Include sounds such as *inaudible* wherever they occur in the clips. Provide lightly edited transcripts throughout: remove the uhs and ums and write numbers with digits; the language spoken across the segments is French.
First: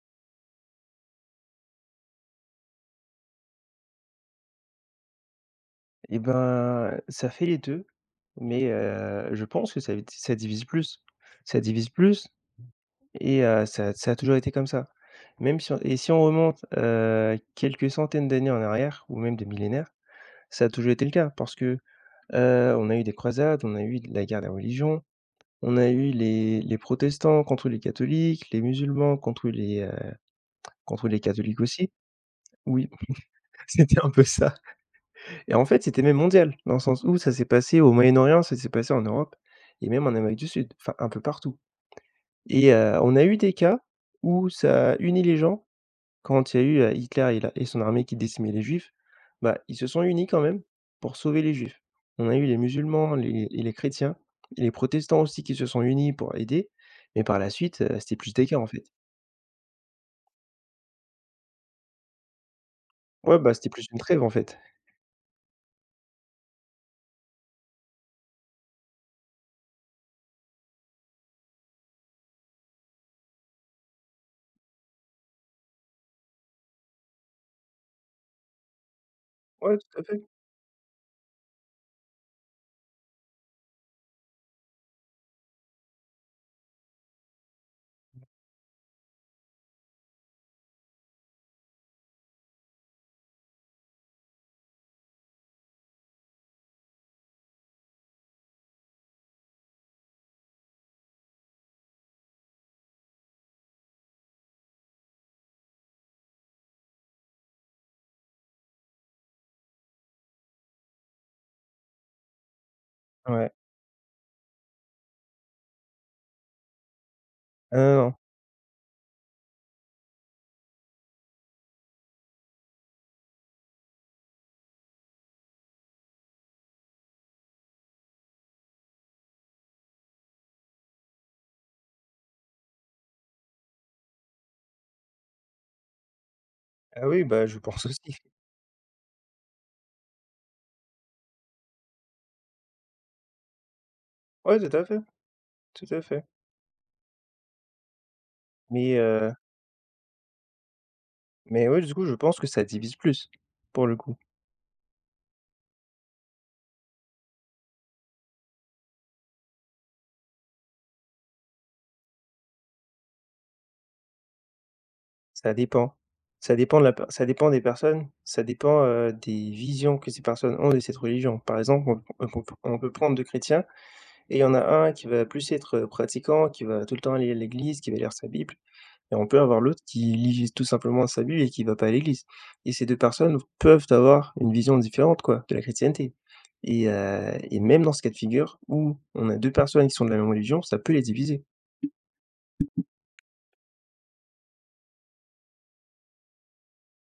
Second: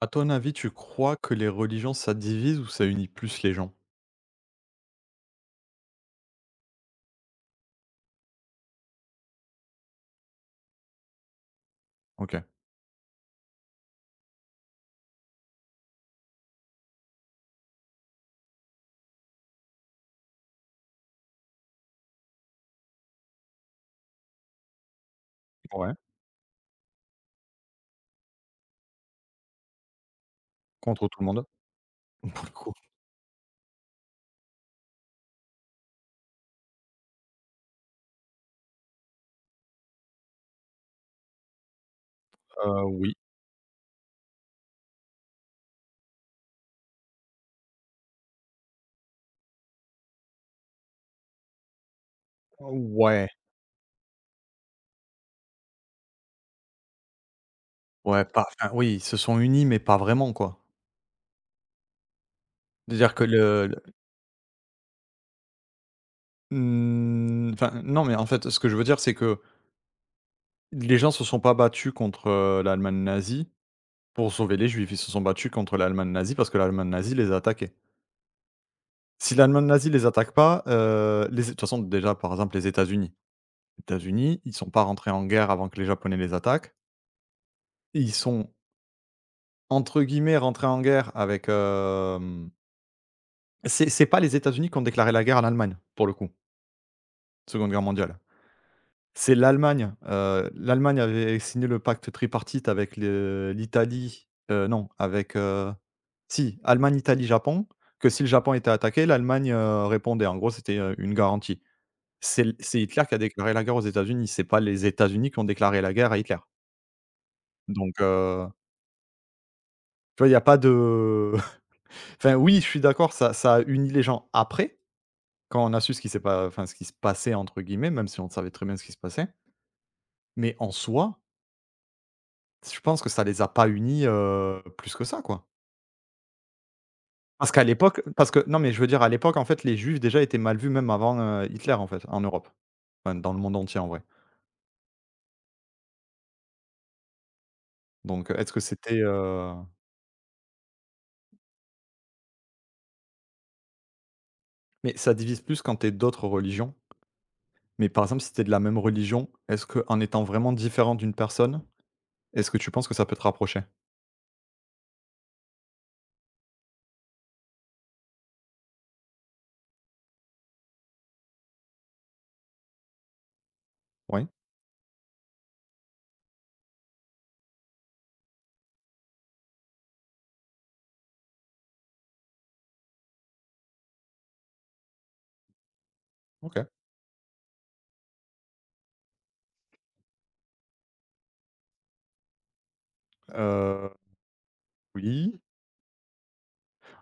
À ton avis, tu crois que les religions, ça divise ou ça unit plus les gens? Et ben, ça fait les 2, mais je pense que ça divise plus. Ça divise plus OK. et ça a toujours été comme ça. Même si on et si on remonte, quelques centaines d'années en arrière ou même des millénaires, ça a toujours été le cas parce que, on a eu des croisades, on a eu la guerre des religions, on a Ouais, eu les protestants contre les catholiques, les musulmans contre les contre contre tout les le monde. catholiques aussi. *laughs* Pour le coup. Oui, *laughs* c'était un peu ça. Et en fait, c'était même mondial, dans le sens où ça s'est passé au Moyen-Orient, ça s'est passé en Europe et même en Amérique du Sud, enfin un peu partout et Oui. on a eu des cas où ça a uni les gens quand il y a eu Hitler et la et son armée qui décimaient les juifs, bah, ils se sont unis quand même pour sauver les juifs. On a eu les musulmans, Ouais. Les chrétiens et les protestants aussi qui se sont unis pour aider, mais par la suite, c'était Ouais, plus des pas cas en enfin, fait. oui, ils se sont unis, mais pas vraiment, quoi. C'est-à-dire que Ouais, bah, le c'était le plus une trêve, en fait. mmh, enfin, non, mais en fait, ce que je veux dire, c'est que les gens se sont pas battus contre, l'Allemagne nazie pour sauver les Juifs. Ils se sont battus contre l'Allemagne nazie parce que l'Allemagne nazie les a attaqués. Si l'Allemagne Ouais, nazie tout à les fait. attaque pas, les de toute façon, déjà, par exemple, les États-Unis. Les États-Unis, ils sont pas rentrés en guerre avant que les Japonais les attaquent. Ils sont entre guillemets «rentrés en guerre» avec, c'est pas les États-Unis qui ont déclaré la guerre à l'Allemagne, pour le coup, Seconde Guerre mondiale. C'est l'Allemagne, l'Allemagne avait signé le pacte tripartite avec le l'Italie, non, avec, si, Allemagne, Italie, Japon, que si le Japon était attaqué, l'Allemagne, répondait. En gros, c'était, une garantie. C'est Hitler qui a Ouais. déclaré la guerre aux États-Unis, c'est pas les États-Unis qui ont déclaré la guerre à Hitler. Ah Donc, non. Tu vois, il y a pas de. Enfin, oui, je suis d'accord, ça a uni les gens après, quand on a su ce qui s'est pas enfin, ce qui se «passait» entre guillemets, même si on savait très bien ce qui se passait. Mais en soi, je pense que ça les a pas unis, plus que ça, quoi. Ah oui, bah, Parce je qu'à pense l'époque aussi. parce que non, mais je veux dire à l'époque, en fait, les juifs déjà étaient mal vus même avant, Hitler, en fait, en Europe. Enfin, dans le monde entier, en vrai. Ouais, tout à fait, tout à fait. Donc, est-ce que Mais c'était, ouais, du coup, je pense que ça divise plus, pour le coup. mais ça divise plus quand t'es d'autres religions. Mais par exemple, si t'es de la même religion, est-ce que en étant vraiment différent d'une personne, est-ce que tu penses que ça peut te rapprocher? Ça dépend. Ça dépend de la per Ça dépend des personnes, ça dépend, des visions que ces personnes ont de cette religion. Par exemple, on peut prendre 2 chrétiens Oui, et il y en a un qui va plus être, pratiquant, qui va tout le temps aller à l'église, qui va lire sa Bible et on peut avoir l'autre qui lit tout simplement sa Bible et qui va pas à l'église et ces 2 personnes peuvent avoir une vision différente, quoi, de la chrétienté OK. et même dans ce cas de figure où on a 2 personnes qui sont de la même religion, ça peut les diviser. Heu, oui.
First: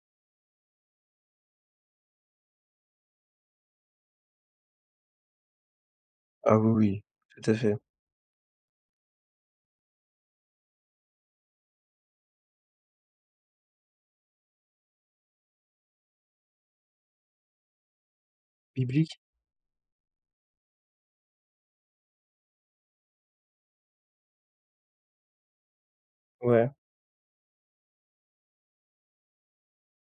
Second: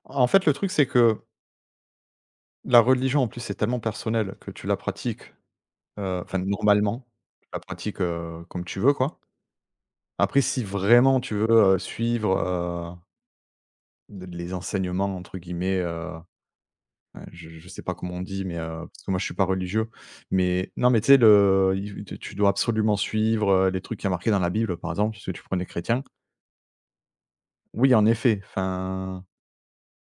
En fait, le truc, c'est que la religion, en plus, c'est tellement personnel que tu la pratiques, enfin, Ah oui, oui, normalement, tu tout à la fait. pratiques, comme tu veux, quoi. Après, si vraiment tu veux, suivre, de «les enseignements» entre guillemets, ouais, je sais pas comment on dit, mais parce que moi, je suis pas religieux, mais non, mais tu sais, le il tu dois absolument suivre, les trucs qui y a marqués dans la Bible, par exemple, puisque tu prenais chrétien. Ouais. Oui, en effet, enfin.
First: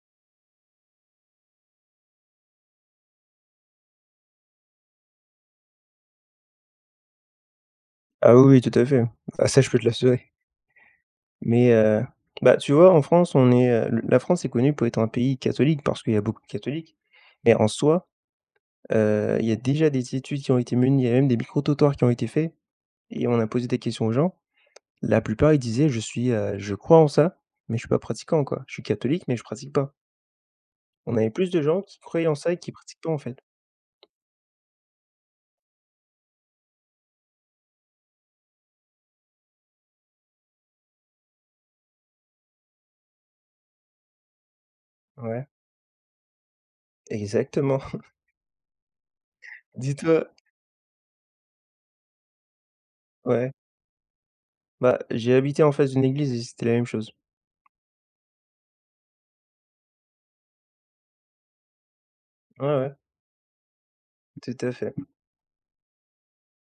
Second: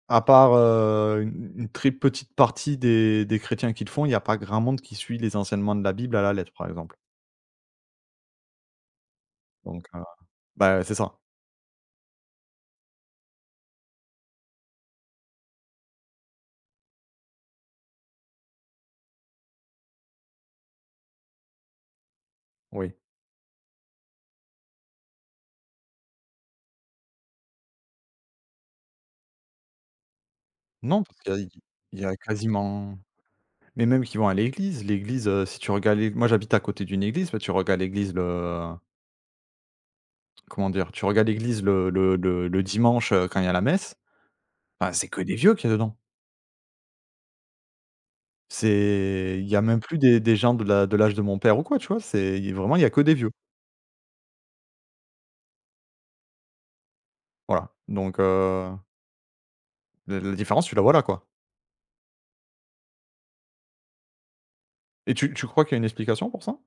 À part, une très petite partie des chrétiens qui le font, il n'y a pas grand monde qui suit les enseignements de la Bible à la lettre, par exemple. Ah oui, oui, tout à fait. Ah ça, je peux te Donc l'assurer. bah, c'est ça, Mais, bah, tu vois, en France, on est, le la France est connue pour être un pays catholique parce qu'il y a beaucoup de catholiques. Mais en soi, il y a déjà des études qui ont été menées, il y a même des micro-trottoirs qui ont été faits oui. et on a posé des questions aux gens. La plupart, ils disaient: «Je suis, je crois en ça, mais je suis pas pratiquant, quoi. Je suis catholique, mais je pratique pas». Non, On parce avait qu'il y a plus de gens qui il y a croyaient en ça et qui quasiment pratiquent pas, en fait. mais même qui vont à l'église, l'église, si tu regardes l'é moi j'habite à côté d'une église, bah, tu regardes l'église le comment dire? Tu regardes l'église le dimanche, quand il y a la messe, bah, c'est que des Ouais, vieux qu'il y a dedans. exactement. *laughs* C'est il y a même plus des Dis-toi des gens de la de l'âge de mon père ou quoi, tu vois? C'est il Vraiment, il y a que des vieux. ouais, bah, j'ai habité en face d'une église et c'était la même chose. Voilà. Donc la différence, tu la vois là, quoi. Ouais, ouais, tout à fait. Et tu crois qu'il y a une explication pour ça?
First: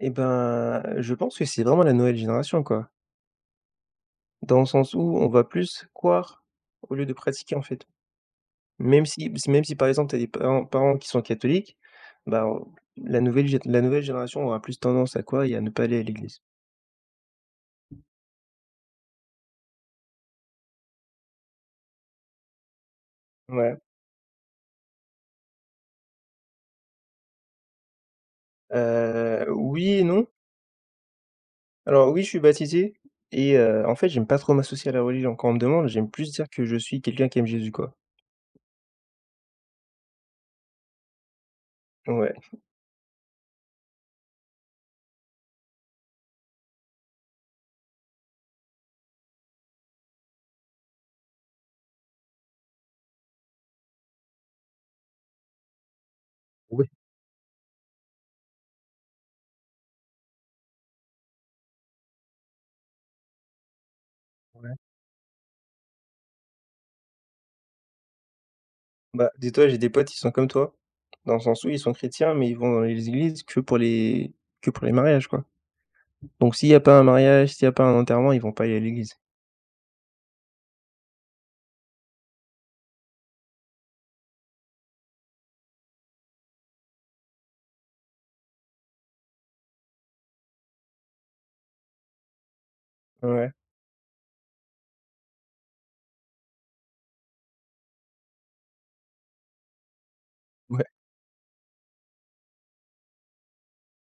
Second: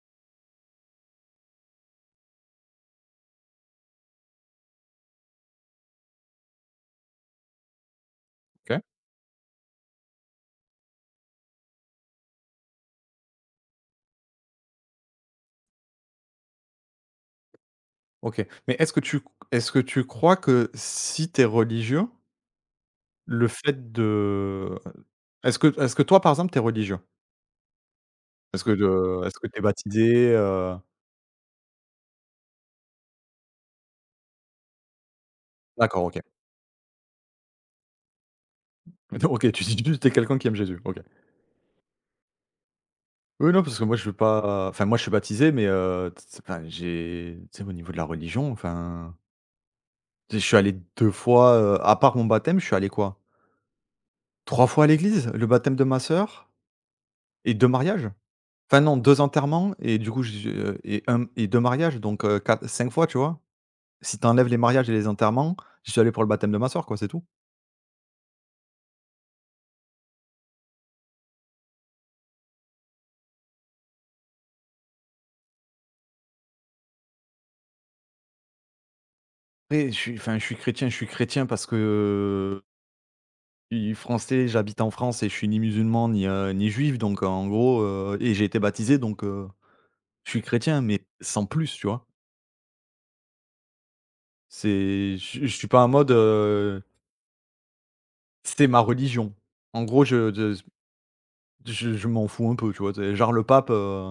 Et ben, je pense que c'est vraiment la nouvelle génération, quoi. Dans le sens où on va plus croire au lieu de pratiquer, en fait. OK, Même si par exemple, tu as des parents qui sont catholiques, bah, on- la nouvelle, la nouvelle génération aura plus tendance à quoi? Et à ne pas aller à l'église. OK. Mais est-ce que tu crois que si tu es religieux, le Ouais. fait de est-ce que toi, par exemple, tu es religieux? Est-ce que est-ce que tu es Oui et non. baptisé? Alors oui, je suis baptisé et en fait, j'aime pas trop m'associer à la religion. Quand on me demande, D'accord, j'aime OK. plus dire que je suis quelqu'un qui aime Jésus, quoi. *laughs* OK, tu dis juste que tu es quelqu'un qui aime Jésus, OK. Ouais. Oui, non, parce que moi, je veux pas enfin, moi, je suis baptisé, mais enfin, j'ai tu sais, au niveau de la religion, enfin, je suis allé 2 fois, à part mon baptême, je suis allé quoi? 3 fois à l'église, le baptême de ma sœur Oui. et 2 mariages. Enfin non, 2 enterrements et du coup j'ai et un et 2 mariages donc quat 5 fois, tu vois? Si t'enlèves les mariages et les enterrements, j'y suis allé pour le baptême de ma sœur, quoi, c'est tout. Bah, dis-toi, j'ai des potes, ils sont comme toi, dans le sens où ils sont chrétiens, mais ils vont dans les églises que pour les mariages, quoi. Donc s'il y a pas un mariage, s'il y a pas un enterrement, ils vont pas aller à l'église. Après je suis enfin je suis chrétien parce que, je suis français, j'habite en France et je suis ni musulman ni, ni juif donc en gros, et j'ai été baptisé donc je suis chrétien mais sans plus, tu vois? Ouais, C'est je suis pas en mode, c'est ma religion. En gros je de ouais. Je m'en fous un peu, tu vois? Tu Genre le pape,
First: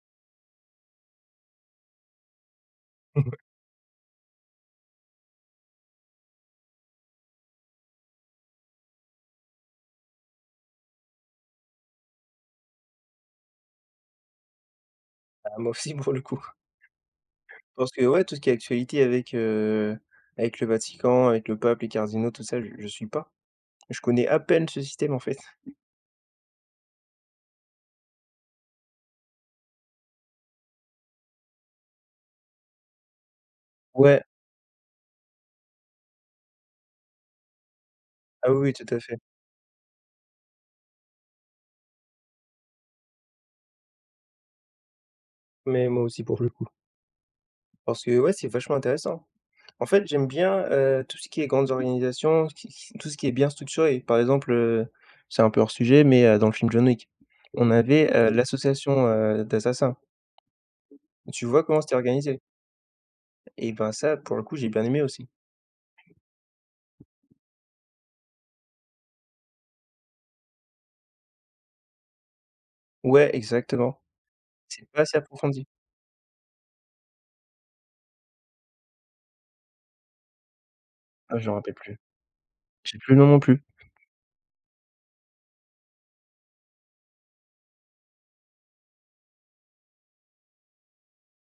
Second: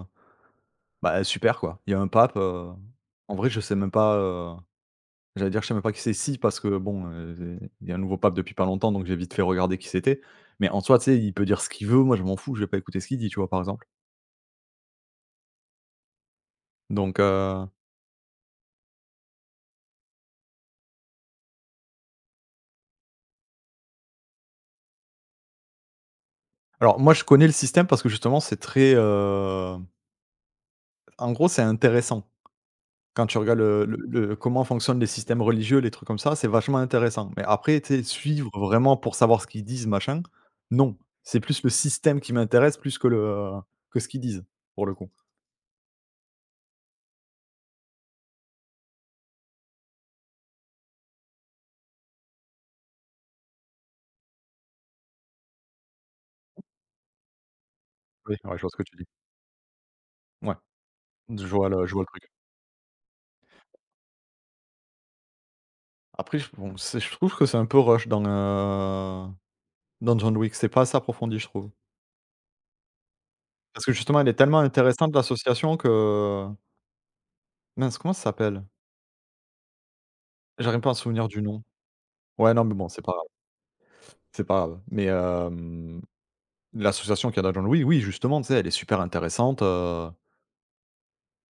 bah, super quoi. Il y a un pape, en vrai *laughs* je sais même pas, j'allais dire je sais même pas qui c'est. Si parce que bon, il y a un nouveau pape depuis pas longtemps donc j'ai vite fait regarder qui c'était. Mais en soi, tu sais, il peut dire ce qu'il veut, moi je m'en fous, je vais pas écouter ce qu'il dit, tu vois? Par exemple. Ah, moi aussi, pour le coup. Donc Parce que, ouais, tout ce qui est actualité avec le Vatican, avec le pape, les cardinaux, tout ça, je suis pas. Je connais à peine ce système, en fait. alors moi je connais le système parce que justement c'est très, en gros c'est intéressant. Quand tu regardes Ouais, le comment fonctionnent les systèmes religieux, les trucs comme ça, c'est vachement intéressant. Mais après, tu sais, ah suivre oui, oui, tout vraiment à pour fait. savoir ce qu'ils disent, machin, non. C'est plus le système qui m'intéresse plus que le que ce qu'ils disent, pour le coup. Mais moi aussi, pour le coup. Parce que, ouais, c'est vachement intéressant. En fait, j'aime bien, tout ce qui est grandes organisations, qui tout ce qui est bien structuré. Par exemple, c'est un peu hors sujet, mais, dans le film John Wick, on avait, Mmh, Oui, ouais, je vois ce que tu dis. l'association, d'assassins. Ouais, Tu vois comment c'était je vois le truc. organisé et ben, ça, pour le coup, j'ai bien aimé aussi. Après, je bon, c'est je trouve que c'est un peu rush dans, dans John Wick, c'est pas assez approfondi, je trouve. Ouais, Parce que exactement. justement, elle est tellement C'est pas intéressante assez approfondi. l'association que mince, comment ça s'appelle? J'arrive pas à me souvenir Ah, du je me nom. rappelle plus. Ouais, non, mais bon, J'ai c'est plus pas le grave, nom non plus. c'est pas grave. Mais hem l'association qui a John Louis oui, justement, tu sais, elle est super intéressante.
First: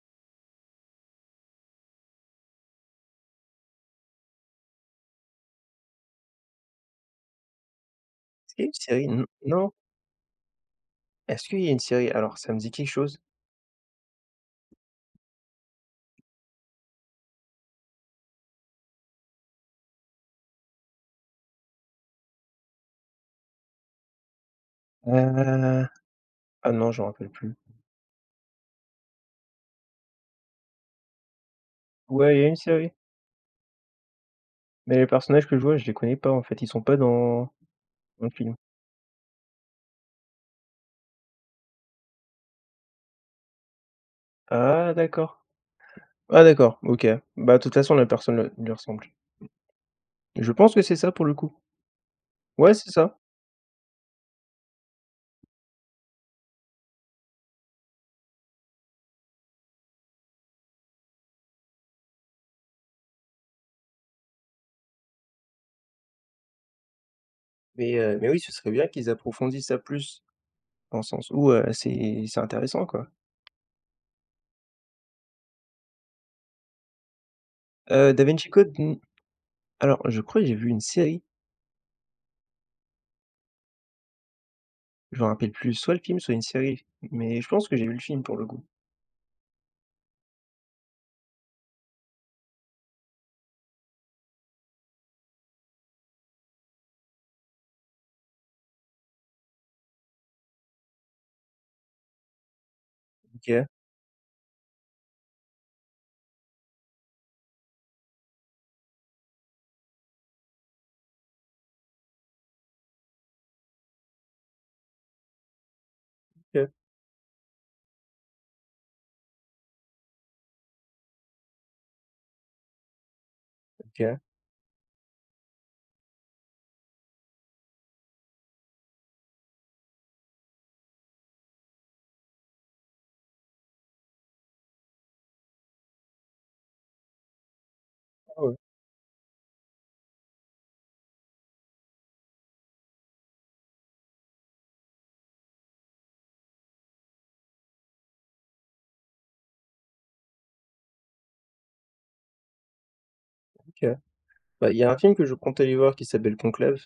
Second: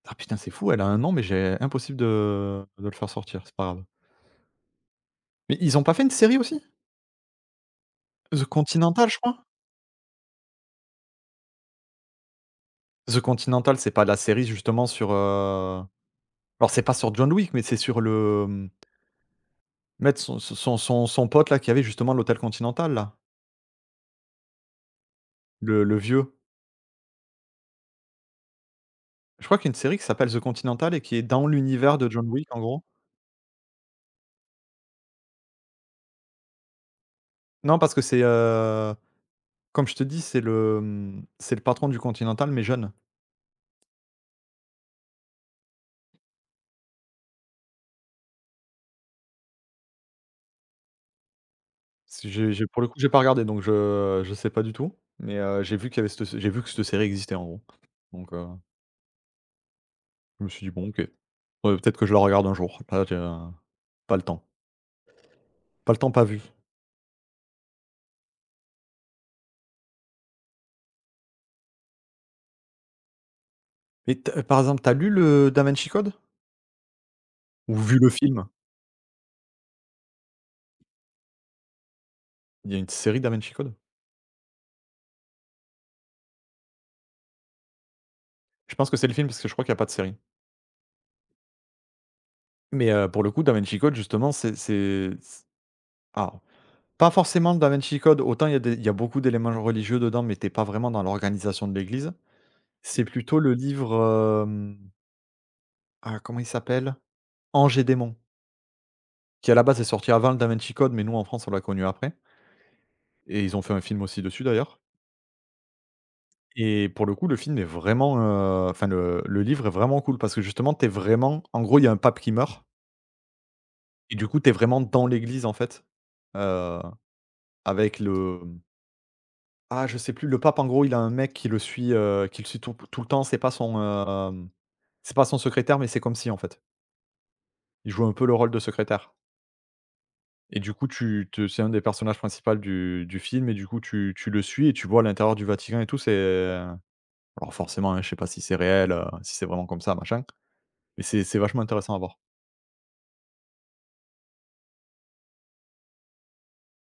Ah putain, c'est fou, elle a un nom, mais j'ai impossible de le faire sortir, c'est pas grave. Mais ils ont pas fait une série aussi? The C'est une série? Continental, je N crois? non? Est-ce qu'il y a une série, alors ça me dit quelque chose. The Continental, c'est pas la série justement sur, alors c'est pas sur John Wick, mais c'est sur son pote là qui avait justement l'hôtel Continental là, Euh, le vieux. Ah non, je me rappelle plus. Je crois qu'il y a une série qui s'appelle The Continental et qui est dans l'univers de John Ouais, il y a Wick une en gros. série. Mais les personnages que je vois, je les connais pas en fait. Ils sont pas dans Non, parce que c'est, le film. Comme je te dis, c'est c'est le patron du Continental mais jeune. Ah d'accord. Ah d'accord, ok. Bah de toute façon, la personne lui ressemble. Je pense que c'est ça pour le coup. Si j'ai j'ai Ouais, Pour le c'est coup, j'ai ça. pas regardé, donc je sais pas du tout, mais j'ai vu qu'il y avait cette j'ai vu que cette série existait, en gros, donc je me suis dit: «Bon, OK, ouais, peut-être que je la regarde un jour». Là, j'ai, pas le temps. Pas le temps, pas vu. Mais oui, ce serait bien qu'ils approfondissent ça plus, dans le sens où, c'est intéressant, quoi. Et tu par exemple, t'as lu le Da Vinci Code? Ou vu le Da film? Vinci Code, alors je crois que j'ai vu une série, Il y a une série Da Vinci Code? je me rappelle plus, soit le film, soit une série, mais je pense que j'ai vu le film pour le coup. Je pense que c'est le film, parce que je crois qu'il y a pas de série, mais pour le coup, Da Vinci Code, justement, c'est c alors, pas forcément Da Vinci Code, autant il y a beaucoup d'éléments religieux dedans, mais t'es pas vraiment dans l'organisation de l'Église. C'est plutôt le OK, livre. Ah, comment il s'appelle? Ange et Démons, qui à la base est sorti avant le Da Vinci Code, mais nous en France on l'a connu après et ils ont fait un film aussi dessus d'ailleurs OK, et pour le coup le film est vraiment, enfin le livre est vraiment cool parce que justement t'es vraiment en gros il y a un pape qui meurt et OK. du coup t'es vraiment dans l'église en fait, heu, avec le ah je sais plus, le pape en gros il a un mec qui le suit tout le temps, c'est pas son, c'est pas son secrétaire mais c'est comme si en fait. Il joue un peu le Ah rôle ouais, de secrétaire. Et du coup, tu te c'est un des personnages principaux du film et du coup, tu le suis et tu vois à l'intérieur du Vatican et tout, c'est alors forcément, hein, je sais pas si c'est réel, si c'est vraiment comme ça, machin, mais c'est vachement intéressant à voir. OK. Bah, il y a un film que je compte aller voir qui s'appelle Conclave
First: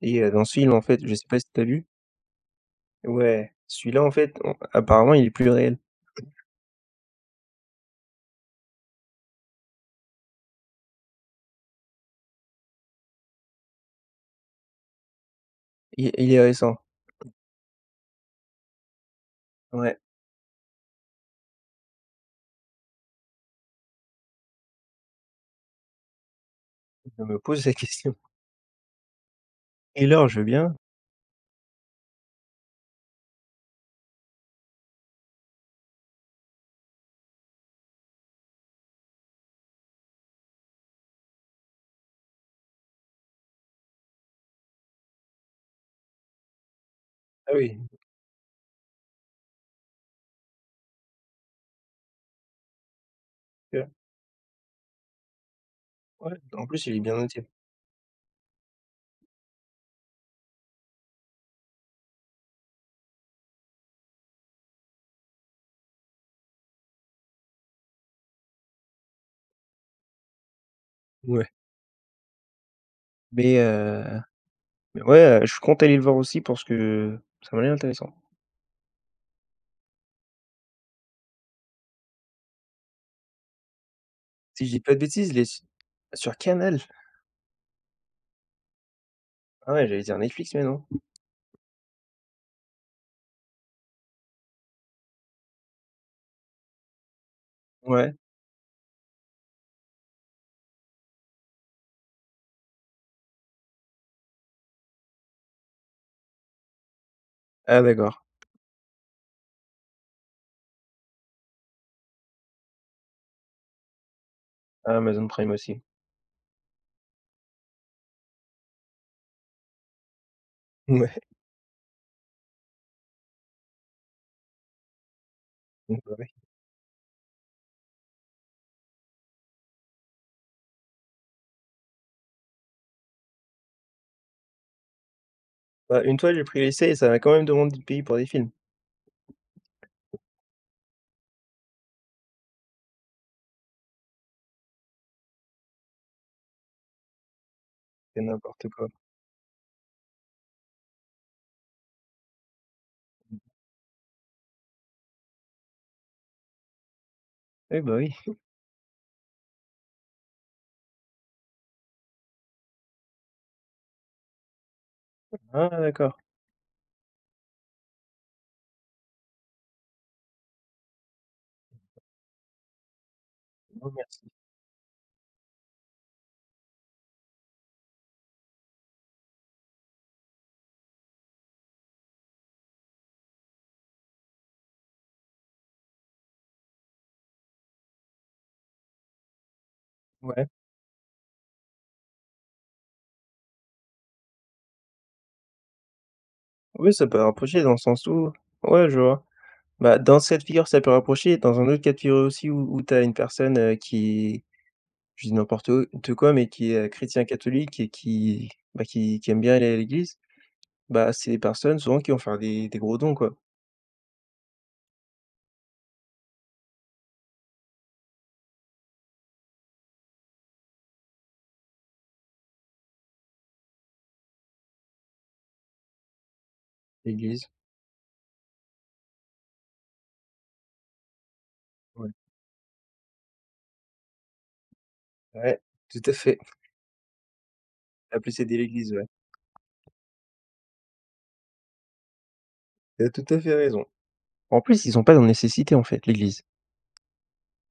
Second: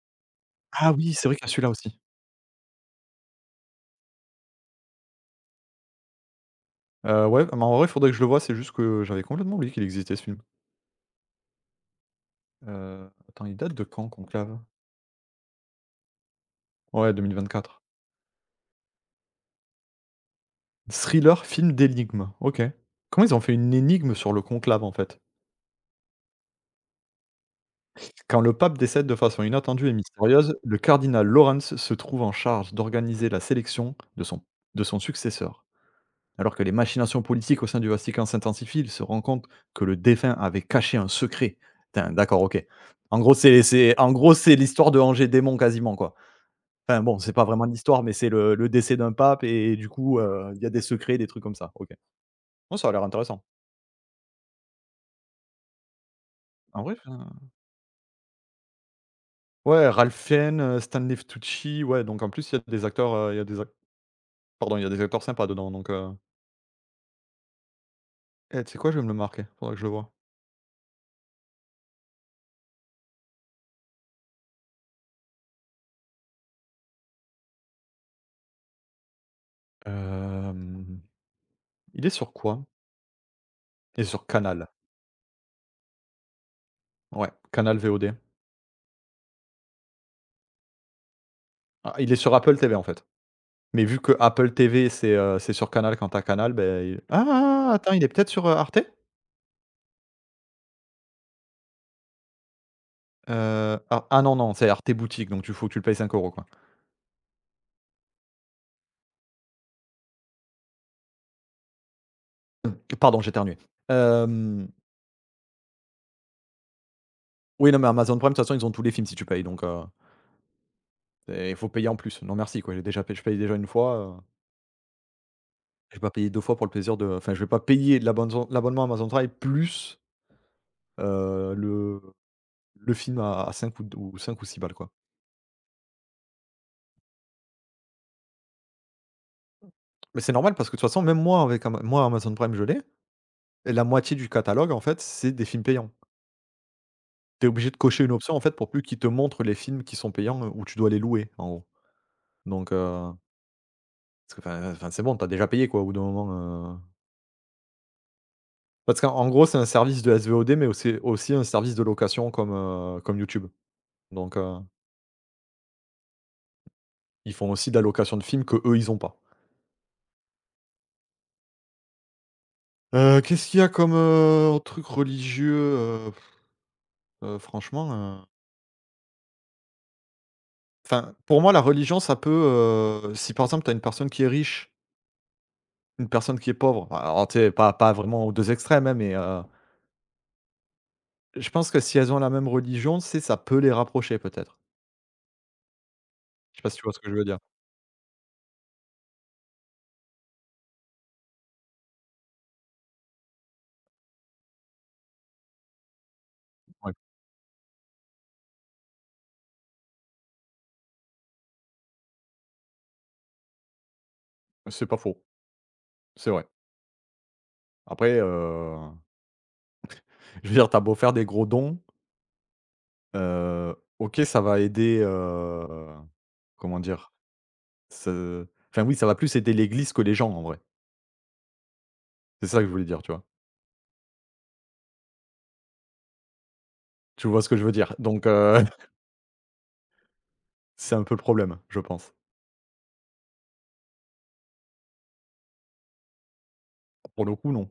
et dans ce film, en Ah fait, je oui, sais c'est vrai pas si qu'il y a t'as as celui-là vu? aussi. Ouais, celui-là, en fait, on apparemment, il est plus réel. Ouais, mais en vrai, il faudrait que je le voie, c'est juste que j'avais complètement oublié qu'il existait ce film. Attends, il date de quand, Conclave? Il est récent. Ouais, 2024. Ouais, Thriller, film d'énigme, OK. Comment ils ont fait une énigme sur le conclave, en fait? je me pose la *laughs* question. Quand le pape décède de façon inattendue et Et l'heure, je veux mystérieuse, bien. le cardinal Lawrence se trouve en charge d'organiser la sélection de de son successeur. Alors que les machinations politiques au sein du Vatican s'intensifient, il se rend compte que le défunt avait caché un secret. Putain, d'accord, ok. En gros, c'est l'histoire de Angers Démon quasiment, quoi. Enfin bon, c'est pas Ah vraiment oui, l'histoire, mais c'est le décès d'un pape et, du coup, il y a des secrets, des trucs comme ça. Ok. Bon, ça a l'air intéressant. tu vois? Ouais, en En plus, vrai, il est bien enfin, noté. ouais, Ralph Fiennes, Stanley Tucci, ouais. Donc en plus, il y a des acteurs, il y a des Pardon, il y a des acteurs sympas dedans, donc tu sais quoi? Je vais me le marquer, faudrait que je le vois. Ouais, mais ouais, je compte aller le voir aussi parce que ça m'a l'air intéressant. Hem, il est sur quoi? Il est sur Si Canal. je dis pas de bêtises, il est s sur Canal? Ouais, Canal VOD. Ah ouais, j'allais dire Netflix, mais non. Ah, il est sur Apple TV, en fait. Mais vu que Apple TV, c'est sur Canal quand t'as Canal, ben. Il ah, ah, ah! Attends, il est Ouais, peut-être sur, Arte? Non, non, c'est Arte Boutique, donc tu faut que tu le payes 5 € quoi. ah d'accord, *clears throat* Pardon, j'ai éternué. Hem, Amazon Prime aussi. oui, non, mais Amazon Prime, de toute façon, ils ont tous les films si tu payes, donc Ouais, c'est il faut payer en plus. Non merci quoi, j'ai déjà payé je paye déjà une fois, je vais *laughs* pas bah, payer 2 oui. fois pour le plaisir de enfin, je vais pas payer de l'abonnement Amazon Prime plus, heu, le le film à 5 ou d ou 5 ou 6 balles, quoi. Bah, une fois, j'ai pris l'essai et ça m'a quand même demandé de payer pour des films. Mais c'est normal parce que de toute façon, même moi avec Amazon Prime, je l'ai et la moitié du catalogue, en fait, c'est des films payants. T'es obligé de cocher une C'est option, en fait, n'importe pour plus quoi. qu'ils te montrent les films qui sont payants, où tu dois les louer, en gros. Donc parce que c'est bon, t'as déjà payé, quoi, au bout d'un moment, Oui, bah, oui. parce qu'en en gros, c'est un service de SVOD, mais au c'est aussi un service de location comme, comme YouTube. Donc Ah d'accord. ils font aussi de la location de films que eux ils ont pas. Qu'est-ce qu'il y a Non comme, merci. Truc religieux, franchement, enfin, pour moi, la religion, ça peut, si par exemple, tu as une personne qui est riche, une personne qui est pauvre, alors tu sais, pas vraiment aux 2 extrêmes, hein, mais, Ouais. je pense que si elles ont la même religion, c'est ça peut les rapprocher peut-être. Je sais pas si tu Oui, vois ce ça que je peut veux dire? rapprocher dans le sens où ouais, je vois. Bah, dans cette figure, ça peut rapprocher, dans un autre cas de figure aussi où tu as une personne, qui je dis n'importe o te quoi, mais qui est, Ouais, chrétien catholique et qui, bah, qui aime bien aller à l'église, bah, c'est des personnes souvent qui vont faire des gros dons, quoi. c'est pas faux, c'est vrai. Après, je veux dire, t'as beau faire des gros dons, ok, ça va aider, comment dire? L'église, Ce oui, ça va plus aider l'église que les gens en vrai. ouais. C'est ça que je voulais dire, tu vois? Ouais, tout à fait. *laughs* Tu vois ce que je veux dire? La Donc plus aidée *laughs* l'église, ouais. c'est un peu le problème, je pense. Tu as tout à fait raison. En plus, ils ont pas dans nécessité, en fait, l'église. Pour le coup, non.